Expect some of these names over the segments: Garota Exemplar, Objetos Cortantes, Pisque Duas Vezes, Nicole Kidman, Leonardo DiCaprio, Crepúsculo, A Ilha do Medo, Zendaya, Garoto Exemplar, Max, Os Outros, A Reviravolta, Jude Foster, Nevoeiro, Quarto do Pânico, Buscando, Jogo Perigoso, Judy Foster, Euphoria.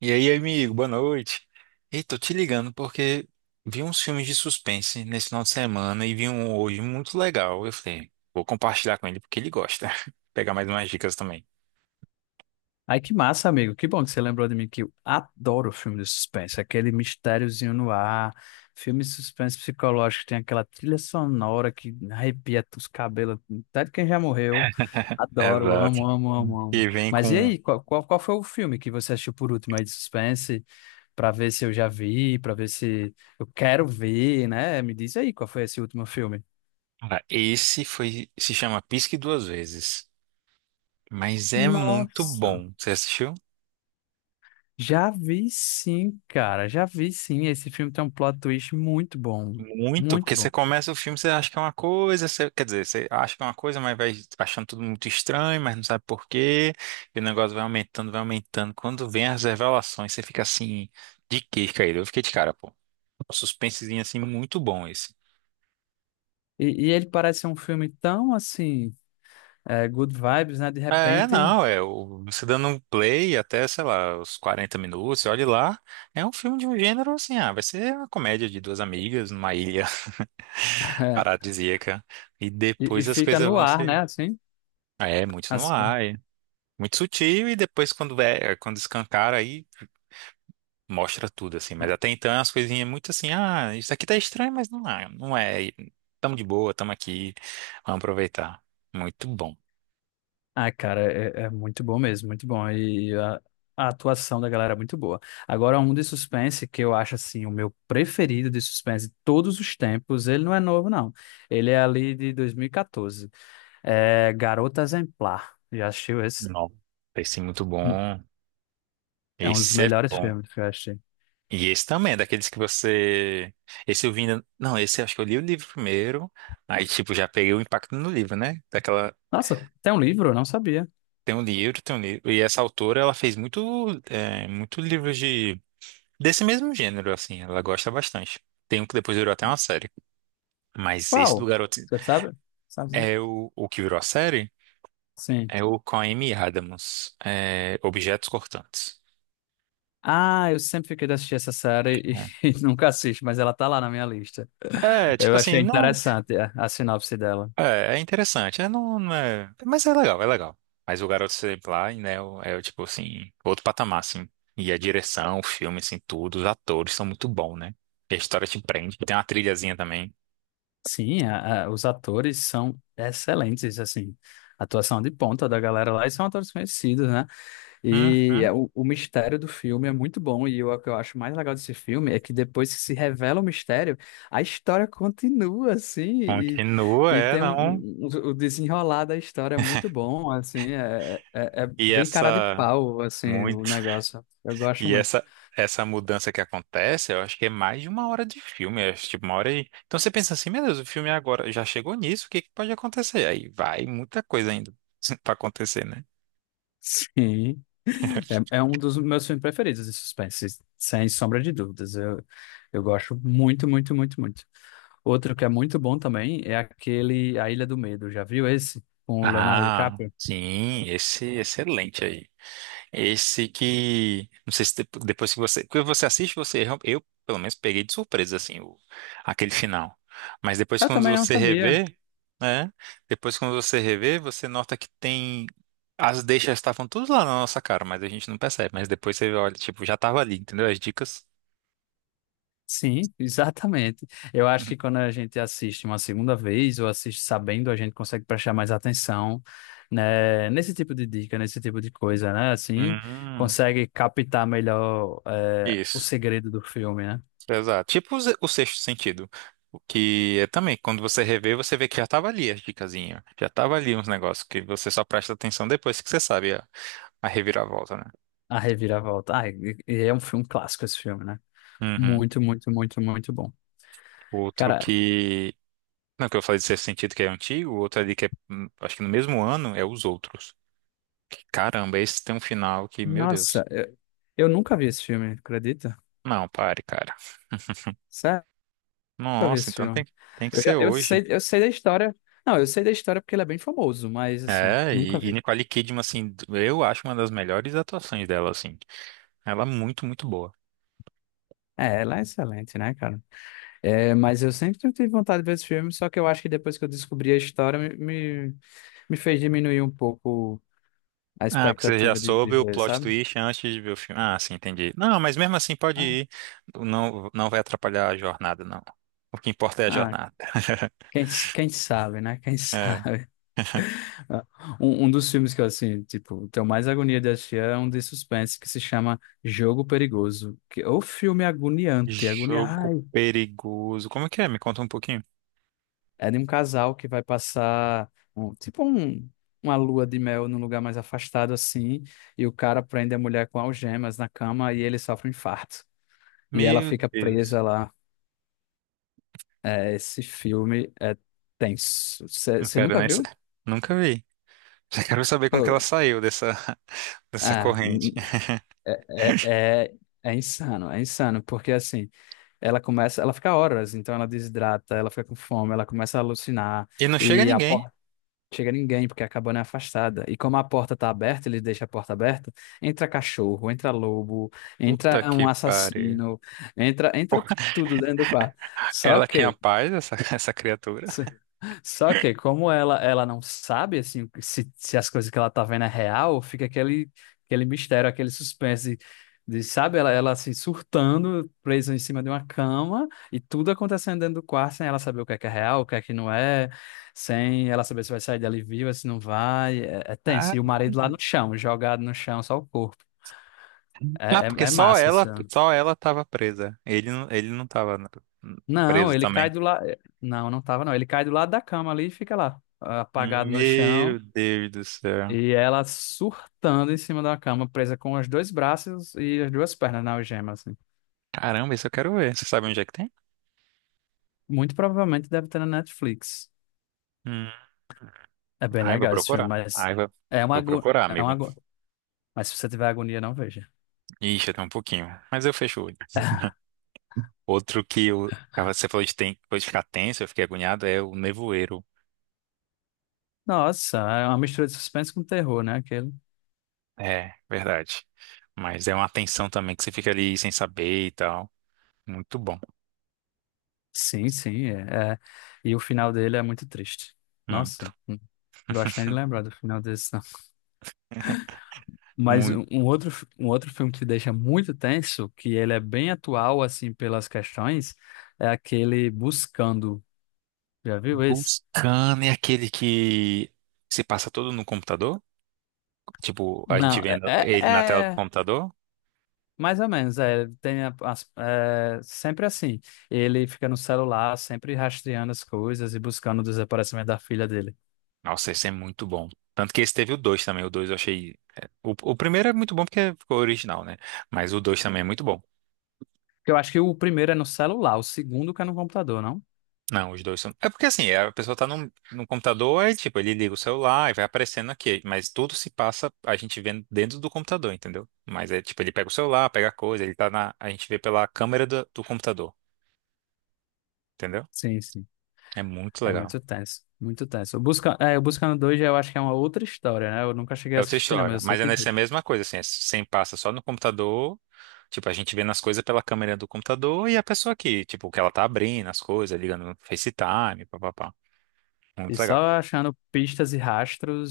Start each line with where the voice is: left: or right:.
right: E aí, amigo, boa noite. Ei, tô te ligando porque vi uns filmes de suspense nesse final de semana e vi um hoje muito legal. Eu falei, vou compartilhar com ele porque ele gosta. Pegar mais umas dicas também.
left: Ai, que massa, amigo. Que bom que você lembrou de mim, que eu adoro filme de suspense. Aquele mistériozinho no ar, filme de suspense psicológico, tem aquela trilha sonora que arrepia os cabelos, até de quem já morreu. Adoro,
right: Exato.
left: amo, amo, amo, amo.
right: E vem
left: Mas e
right: com.
left: aí, qual foi o filme que você assistiu por último aí de suspense, pra ver se eu já vi, pra ver se eu quero ver, né? Me diz aí qual foi esse último filme.
right: Cara, esse foi. Se chama Pisque Duas Vezes. Mas é muito
left: Nossa.
right: bom. Você assistiu?
left: Já vi sim, cara, já vi sim. Esse filme tem um plot twist muito bom,
right: Muito, porque
left: muito
right: você
left: bom.
right: começa o filme, você acha que é uma coisa, você- quer dizer, você acha que é uma coisa, mas vai achando tudo muito estranho, mas não sabe por quê, e o negócio vai aumentando, vai aumentando. Quando vem as revelações, você fica assim, de queixo caído. Eu fiquei de cara, pô. Um suspensezinho assim, muito bom esse.
left: E ele parece ser um filme tão assim, é, good vibes, né? De
right: É,
left: repente,
right: não, é, o- você dando um play até, sei lá, os 40 minutos, você olha lá, é um filme de um gênero assim, ah, vai ser uma comédia de duas amigas numa ilha paradisíaca, e
left: e
right: depois as
left: fica
right: coisas
left: no
right: vão
left: ar,
right: ser.
left: né? Assim,
right: É, muito no
left: As-
right: ar, é. Muito sutil e depois quando é, quando escancara aí mostra tudo assim, mas até então é umas coisinhas muito assim, ah, isso aqui tá estranho, mas não é, não é. E tamo de boa, tamo aqui, vamos aproveitar. Muito bom.
left: ah, cara, é, é muito bom mesmo, muito bom. A atuação da galera é muito boa. Agora, um de suspense que eu acho assim, o meu preferido de suspense de todos os tempos. Ele não é novo, não. Ele é ali de 2014. É Garota Exemplar. Já assistiu esse?
right: Não, esse é muito bom.
left: É um dos
right: Esse é
left: melhores
right: bom.
left: filmes que eu achei.
right: E esse também, é daqueles que você. Esse eu vi. Ainda- não, esse eu acho que eu li o livro primeiro. Aí, tipo, já peguei o impacto no livro, né? Daquela.
left: Nossa, tem um livro? Eu não sabia.
right: Tem um livro, tem um livro. E essa autora, ela fez muito, é, muito livro de. Desse mesmo gênero, assim, ela gosta bastante. Tem um que depois virou até uma série. Mas esse do
left: Qual?
right: garoto
left: Você sabe? Sabe? Né?
right: é o que virou a série
left: Sim.
right: é o com a Amy Adams, é, Objetos Cortantes.
left: Ah, eu sempre fiquei de assistir essa série
right: Né?
left: e nunca assisto, mas ela tá lá na minha lista.
right: É, tipo
left: Eu achei
right: assim, não.
left: interessante a sinopse dela.
right: É, é interessante, é, não, não é. Mas é legal, é legal. Mas o Garoto Exemplar, né, é, o- é, o tipo assim, outro patamar, assim. E a direção, o filme, assim, tudo, os atores são muito bons, né? E a história te prende. Tem uma trilhazinha também.
left: Sim, a- os atores são excelentes, assim. Atuação de ponta da galera lá e são atores conhecidos, né? E
right: Uhum.
left: é o mistério do filme é muito bom, e eu- o que eu acho mais legal desse filme é que depois que se revela o mistério, a história continua, assim,
right: Continua,
left: e
right: é,
left: tem um,
right: não.
left: um- um, o desenrolar da história é muito bom, assim, é, é, é
right: E
left: bem cara de
right: essa.
left: pau, assim, o
right: Muito.
left: negócio. Eu gosto
right: E
left: muito.
right: essa essa mudança que acontece, eu acho que é mais de uma hora de filme, eu acho, tipo uma hora e... Então você pensa assim, meu Deus, o filme agora já chegou nisso, o que que pode acontecer? Aí vai muita coisa ainda pra acontecer, né?
left: Sim. É, é um dos meus filmes preferidos de suspense, sem sombra de dúvidas. Eu gosto muito, muito, muito, muito. Outro que é muito bom também é aquele A Ilha do Medo. Já viu esse? Com o Leonardo
right: Ah,
left: DiCaprio?
right: sim, esse excelente aí. Esse que. Não sei se depo- depois que você. Porque você assiste, você. Real- eu, pelo menos, peguei de surpresa, assim, o, aquele final. Mas depois,
left: Eu
right: quando
left: também não
right: você
left: sabia.
right: revê, né? Depois, quando você revê, você nota que tem. As deixas estavam tudo lá na nossa cara, mas a gente não percebe. Mas depois você olha, tipo, já tava ali, entendeu? As dicas.
left: Sim, exatamente. Eu acho que quando a gente assiste uma segunda vez ou assiste sabendo, a gente consegue prestar mais atenção, né, nesse tipo de dica, nesse tipo de coisa, né? Assim,
right: Hum,
left: consegue captar melhor, o
right: isso.
left: segredo do filme, né?
right: Exato. Tipo o ze- o sexto sentido. O que é também, quando você revê, você vê que já tava ali as dicasinhas. Já tava ali uns negócios que você só presta atenção depois que você sabe a reviravolta, né?
left: A Reviravolta. Ah, e é um filme clássico esse filme, né?
right: Uhum.
left: Muito, muito, muito, muito bom.
right: Outro
left: Cara,
right: que. Não, que eu falei de sexto sentido que é antigo, o outro ali que é, acho que no mesmo ano, é Os Outros. Que, caramba, esse tem um final que, meu Deus.
left: nossa, eu nunca vi esse filme, acredita?
right: Não, pare, cara.
left: Sério, eu nunca vi
right: Nossa,
left: esse
right: então tem,
left: filme.
right: tem que
left: Eu já,
right: ser hoje.
left: eu sei da história. Não, eu sei da história porque ele é bem famoso, mas assim,
right: É,
left: nunca
right: e
left: vi.
right: Nicole Kidman, assim, eu acho uma das melhores atuações dela, assim. Ela é muito, muito boa.
left: É, ela é excelente, né, cara? É, mas eu sempre tive vontade de ver esse filme, só que eu acho que depois que eu descobri a história, me, me fez diminuir um pouco a
right: Ah, porque você já
left: expectativa de
right: soube o
left: ver,
right: plot
left: sabe?
right: twist antes de ver o filme. Ah, sim, entendi. Não, mas mesmo assim pode
left: Ah,
right: ir. Não, não vai atrapalhar a jornada, não. O que importa é a
left: ah,
right: jornada.
left: quem, quem sabe, né? Quem
right: É.
left: sabe? Ah, um dos filmes que eu, assim, tipo, tenho mais agonia de assistir é um de suspense que se chama Jogo Perigoso, que é o filme agoniante, agonia,
right: Jogo
left: ai,
right: perigoso. Como é que é? Me conta um pouquinho.
left: é de um casal que vai passar, um- tipo, um, uma lua de mel num lugar mais afastado, assim, e o cara prende a mulher com algemas na cama e ele sofre um infarto, e ela
right: Meu
left: fica
right: Deus.
left: presa lá. É, esse filme é tenso.
right: Não
left: Você
right: quero
left: nunca
right: nem sa-.
left: viu?
right: Nunca vi. Já quero saber como que
left: Pô,
right: ela saiu dessa, dessa
left: ah,
right: corrente.
left: n- é, é, é insano, é insano, porque assim, ela começa, ela fica horas, então ela desidrata, ela fica com fome, ela começa a alucinar
right: E não chega
left: e a
right: ninguém.
left: porta não chega ninguém porque a cabana é afastada. E como a porta tá aberta, ele deixa a porta aberta, entra cachorro, entra lobo,
right: Puta
left: entra um
right: que pariu.
left: assassino, entra tudo dentro do quarto. Só
right: Ela tinha
left: que
right: paz, essa criatura.
left: só que como ela não sabe assim se, se as coisas que ela tá vendo é real, fica aquele mistério, aquele suspense de, sabe, ela se surtando, presa em cima de uma cama e tudo acontecendo dentro do quarto sem ela saber o que é real, o que é que não é, sem ela saber se vai sair dali viva, se não vai, é, é tenso.
right: Ah,
left: E o marido lá no chão, jogado no chão, só o corpo.
right: ah,
left: É, é,
right: porque
left: é massa esse filme.
right: só ela tava presa. Ele não tava n-
left: Não,
right: preso
left: ele
right: também.
left: cai do lado. Não, não tava, não. Ele cai do lado da cama ali e fica lá, apagado no chão.
right: Meu Deus do céu.
left: E ela surtando em cima da cama, presa com os dois braços e as duas pernas na algema, assim.
right: Caramba, isso eu quero ver. Você sabe onde é que tem?
left: Muito provavelmente deve ter na Netflix.
right: Hum.
left: É bem
right: Ai, vou
left: legal esse filme,
right: procurar.
left: mas
right: Ai, vou,
left: é uma
right: vou
left: agonia.
right: procurar,
left: É
right: amigo.
left: uma ago- Mas se você tiver agonia, não veja.
right: Ixi, até um pouquinho. Mas eu fecho o olho. Outro que eu, ah, você falou de, ten, foi de ficar tenso, eu fiquei agoniado, é o Nevoeiro.
left: Nossa, é uma mistura de suspense com terror, né? Aquele.
right: É, verdade. Mas é uma tensão também que você fica ali sem saber e tal. Muito bom.
left: Sim, sim. É, é. E o final dele é muito triste.
right: Muito,
left: Nossa, não gosto nem de lembrar do final desse, né? Mas
right: muito.
left: um outro, fi- um outro filme que deixa muito tenso, que ele é bem atual, assim, pelas questões, é aquele Buscando. Já viu esse?
right: Buscando é aquele que se passa todo no computador? Tipo, a gente
left: Não,
right: vendo
left: é, é
right: ele na tela do
left: é
right: computador?
left: mais ou menos, é, ele tem a- as- é, sempre assim. Ele fica no celular, sempre rastreando as coisas e buscando o desaparecimento da filha dele.
right: Nossa, esse é muito bom. Tanto que esse teve o 2 também. O 2 eu achei. É, o primeiro é muito bom porque ficou original, né? Mas o 2 também é muito bom.
left: Que eu acho que o primeiro é no celular, o segundo que é no computador, não?
right: Não, os dois são. É porque assim, a pessoa tá num, num computador, aí tipo, ele liga o celular e vai aparecendo aqui. Mas tudo se passa a gente vendo dentro do computador, entendeu? Mas é tipo, ele pega o celular, pega a coisa, ele tá na. A gente vê pela câmera do, do computador, entendeu?
left: Sim, sim.
right: É muito
left: É
right: legal.
left: muito tenso, muito tenso. O Busca, é, o Buscando dois eu acho que é uma outra história, né? Eu nunca cheguei
right: É
left: a
right: outra
left: assistir, não, mas
right: história.
left: eu sei
right: Mas é
left: que
right: nessa
left: existe.
right: mesma coisa, assim, é sem passa só no computador. Tipo, a gente vê nas coisas pela câmera do computador e a pessoa aqui, tipo, que ela tá abrindo as coisas, ligando no FaceTime, papapá. Muito
left: E
right: legal.
left: só achando pistas e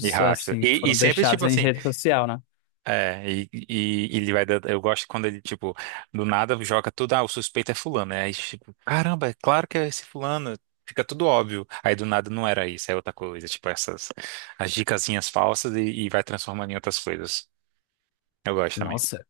right: E rastro.
left: assim, que
right: E
left: foram
right: sempre,
left: deixados
right: tipo
left: em
right: assim,
left: rede social, né?
right: é, e ele vai dando, eu gosto quando ele, tipo, do nada joga tudo, ah, o suspeito é fulano, né? Aí, tipo, caramba, é claro que é esse fulano, fica tudo óbvio. Aí do nada não era isso, é outra coisa, tipo, essas, as dicasinhas falsas e vai transformando em outras coisas. Eu gosto também.
left: Nossa,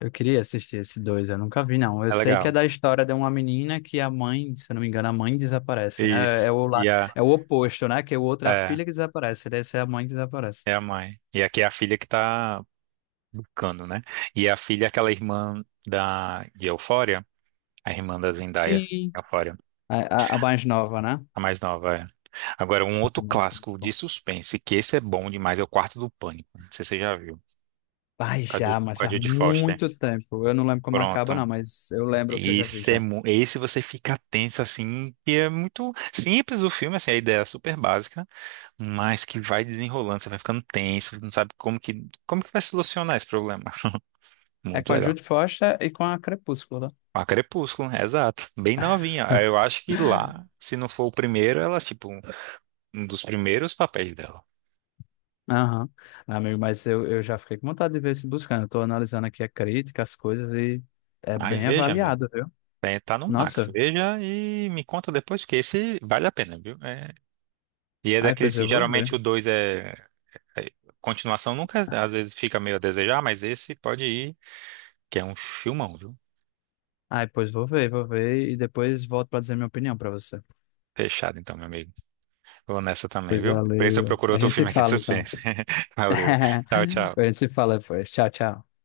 left: eu queria assistir esse dois, eu nunca vi, não. Eu
right: É
left: sei que é
right: legal.
left: da história de uma menina que a mãe, se eu não me engano, a mãe desaparece, né?
right: Isso.
left: É o,
right: E
left: lá,
right: a,
left: é o oposto, né? Que o outro é a
right: é,
left: filha que desaparece, desse é a mãe que desaparece.
right: é a mãe. E aqui é a filha que tá buscando, né? E a filha é aquela irmã da, de Euphoria, a irmã da Zendaya,
left: Sim.
right: Euphoria,
left: A, a mais nova, né?
right: a mais nova, é. Agora, um outro
left: Nossa, muito
right: clássico de
left: bom.
right: suspense, que esse é bom demais, é o Quarto do Pânico. Não sei se você já viu.
left: Ai,
right: Com a Ju-
left: já, mas
right: com a
left: faz
right: Judy Foster.
left: muito tempo. Eu não lembro como acaba,
right: Pronto.
left: não, mas eu lembro que eu já vi
right: Esse, é,
left: já.
right: mu- esse você fica tenso, assim, e é muito simples o filme, assim, a ideia é super básica, mas que vai desenrolando, você vai ficando tenso, não sabe como que vai solucionar esse problema.
left: É
right: Muito
left: com a
right: legal.
left: Jude Foster e com a Crepúsculo,
right: A Crepúsculo, é exato. Bem novinha. Eu acho que
left: né?
right: lá, se não for o primeiro, ela, tipo, um dos primeiros papéis dela.
left: Aham. Amigo, mas eu já fiquei com vontade de ver esse buscando. Estou analisando aqui a crítica, as coisas e é
right: Ai,
left: bem
right: veja, amigo.
left: avaliado, viu?
right: É, tá no Max.
left: Nossa,
right: Veja e me conta depois, porque esse vale a pena, viu? É. E é
left: aí
right: daqueles
left: pois
right: que
left: eu vou ver.
right: geralmente o dois é, é-. Continuação nunca, às vezes, fica meio a desejar, mas esse pode ir, que é um filmão, viu?
left: Aí pois vou ver e depois volto para dizer minha opinião para você.
right: Fechado, então, meu amigo. Vou nessa também,
left: Pois
right: viu? Por isso eu
left: valeu.
right: procuro
left: A
right: outro
left: gente se
right: filme aqui de
left: fala então.
right: suspense. Valeu. Tchau, tchau.
left: A gente se fala depois. Tchau, tchau.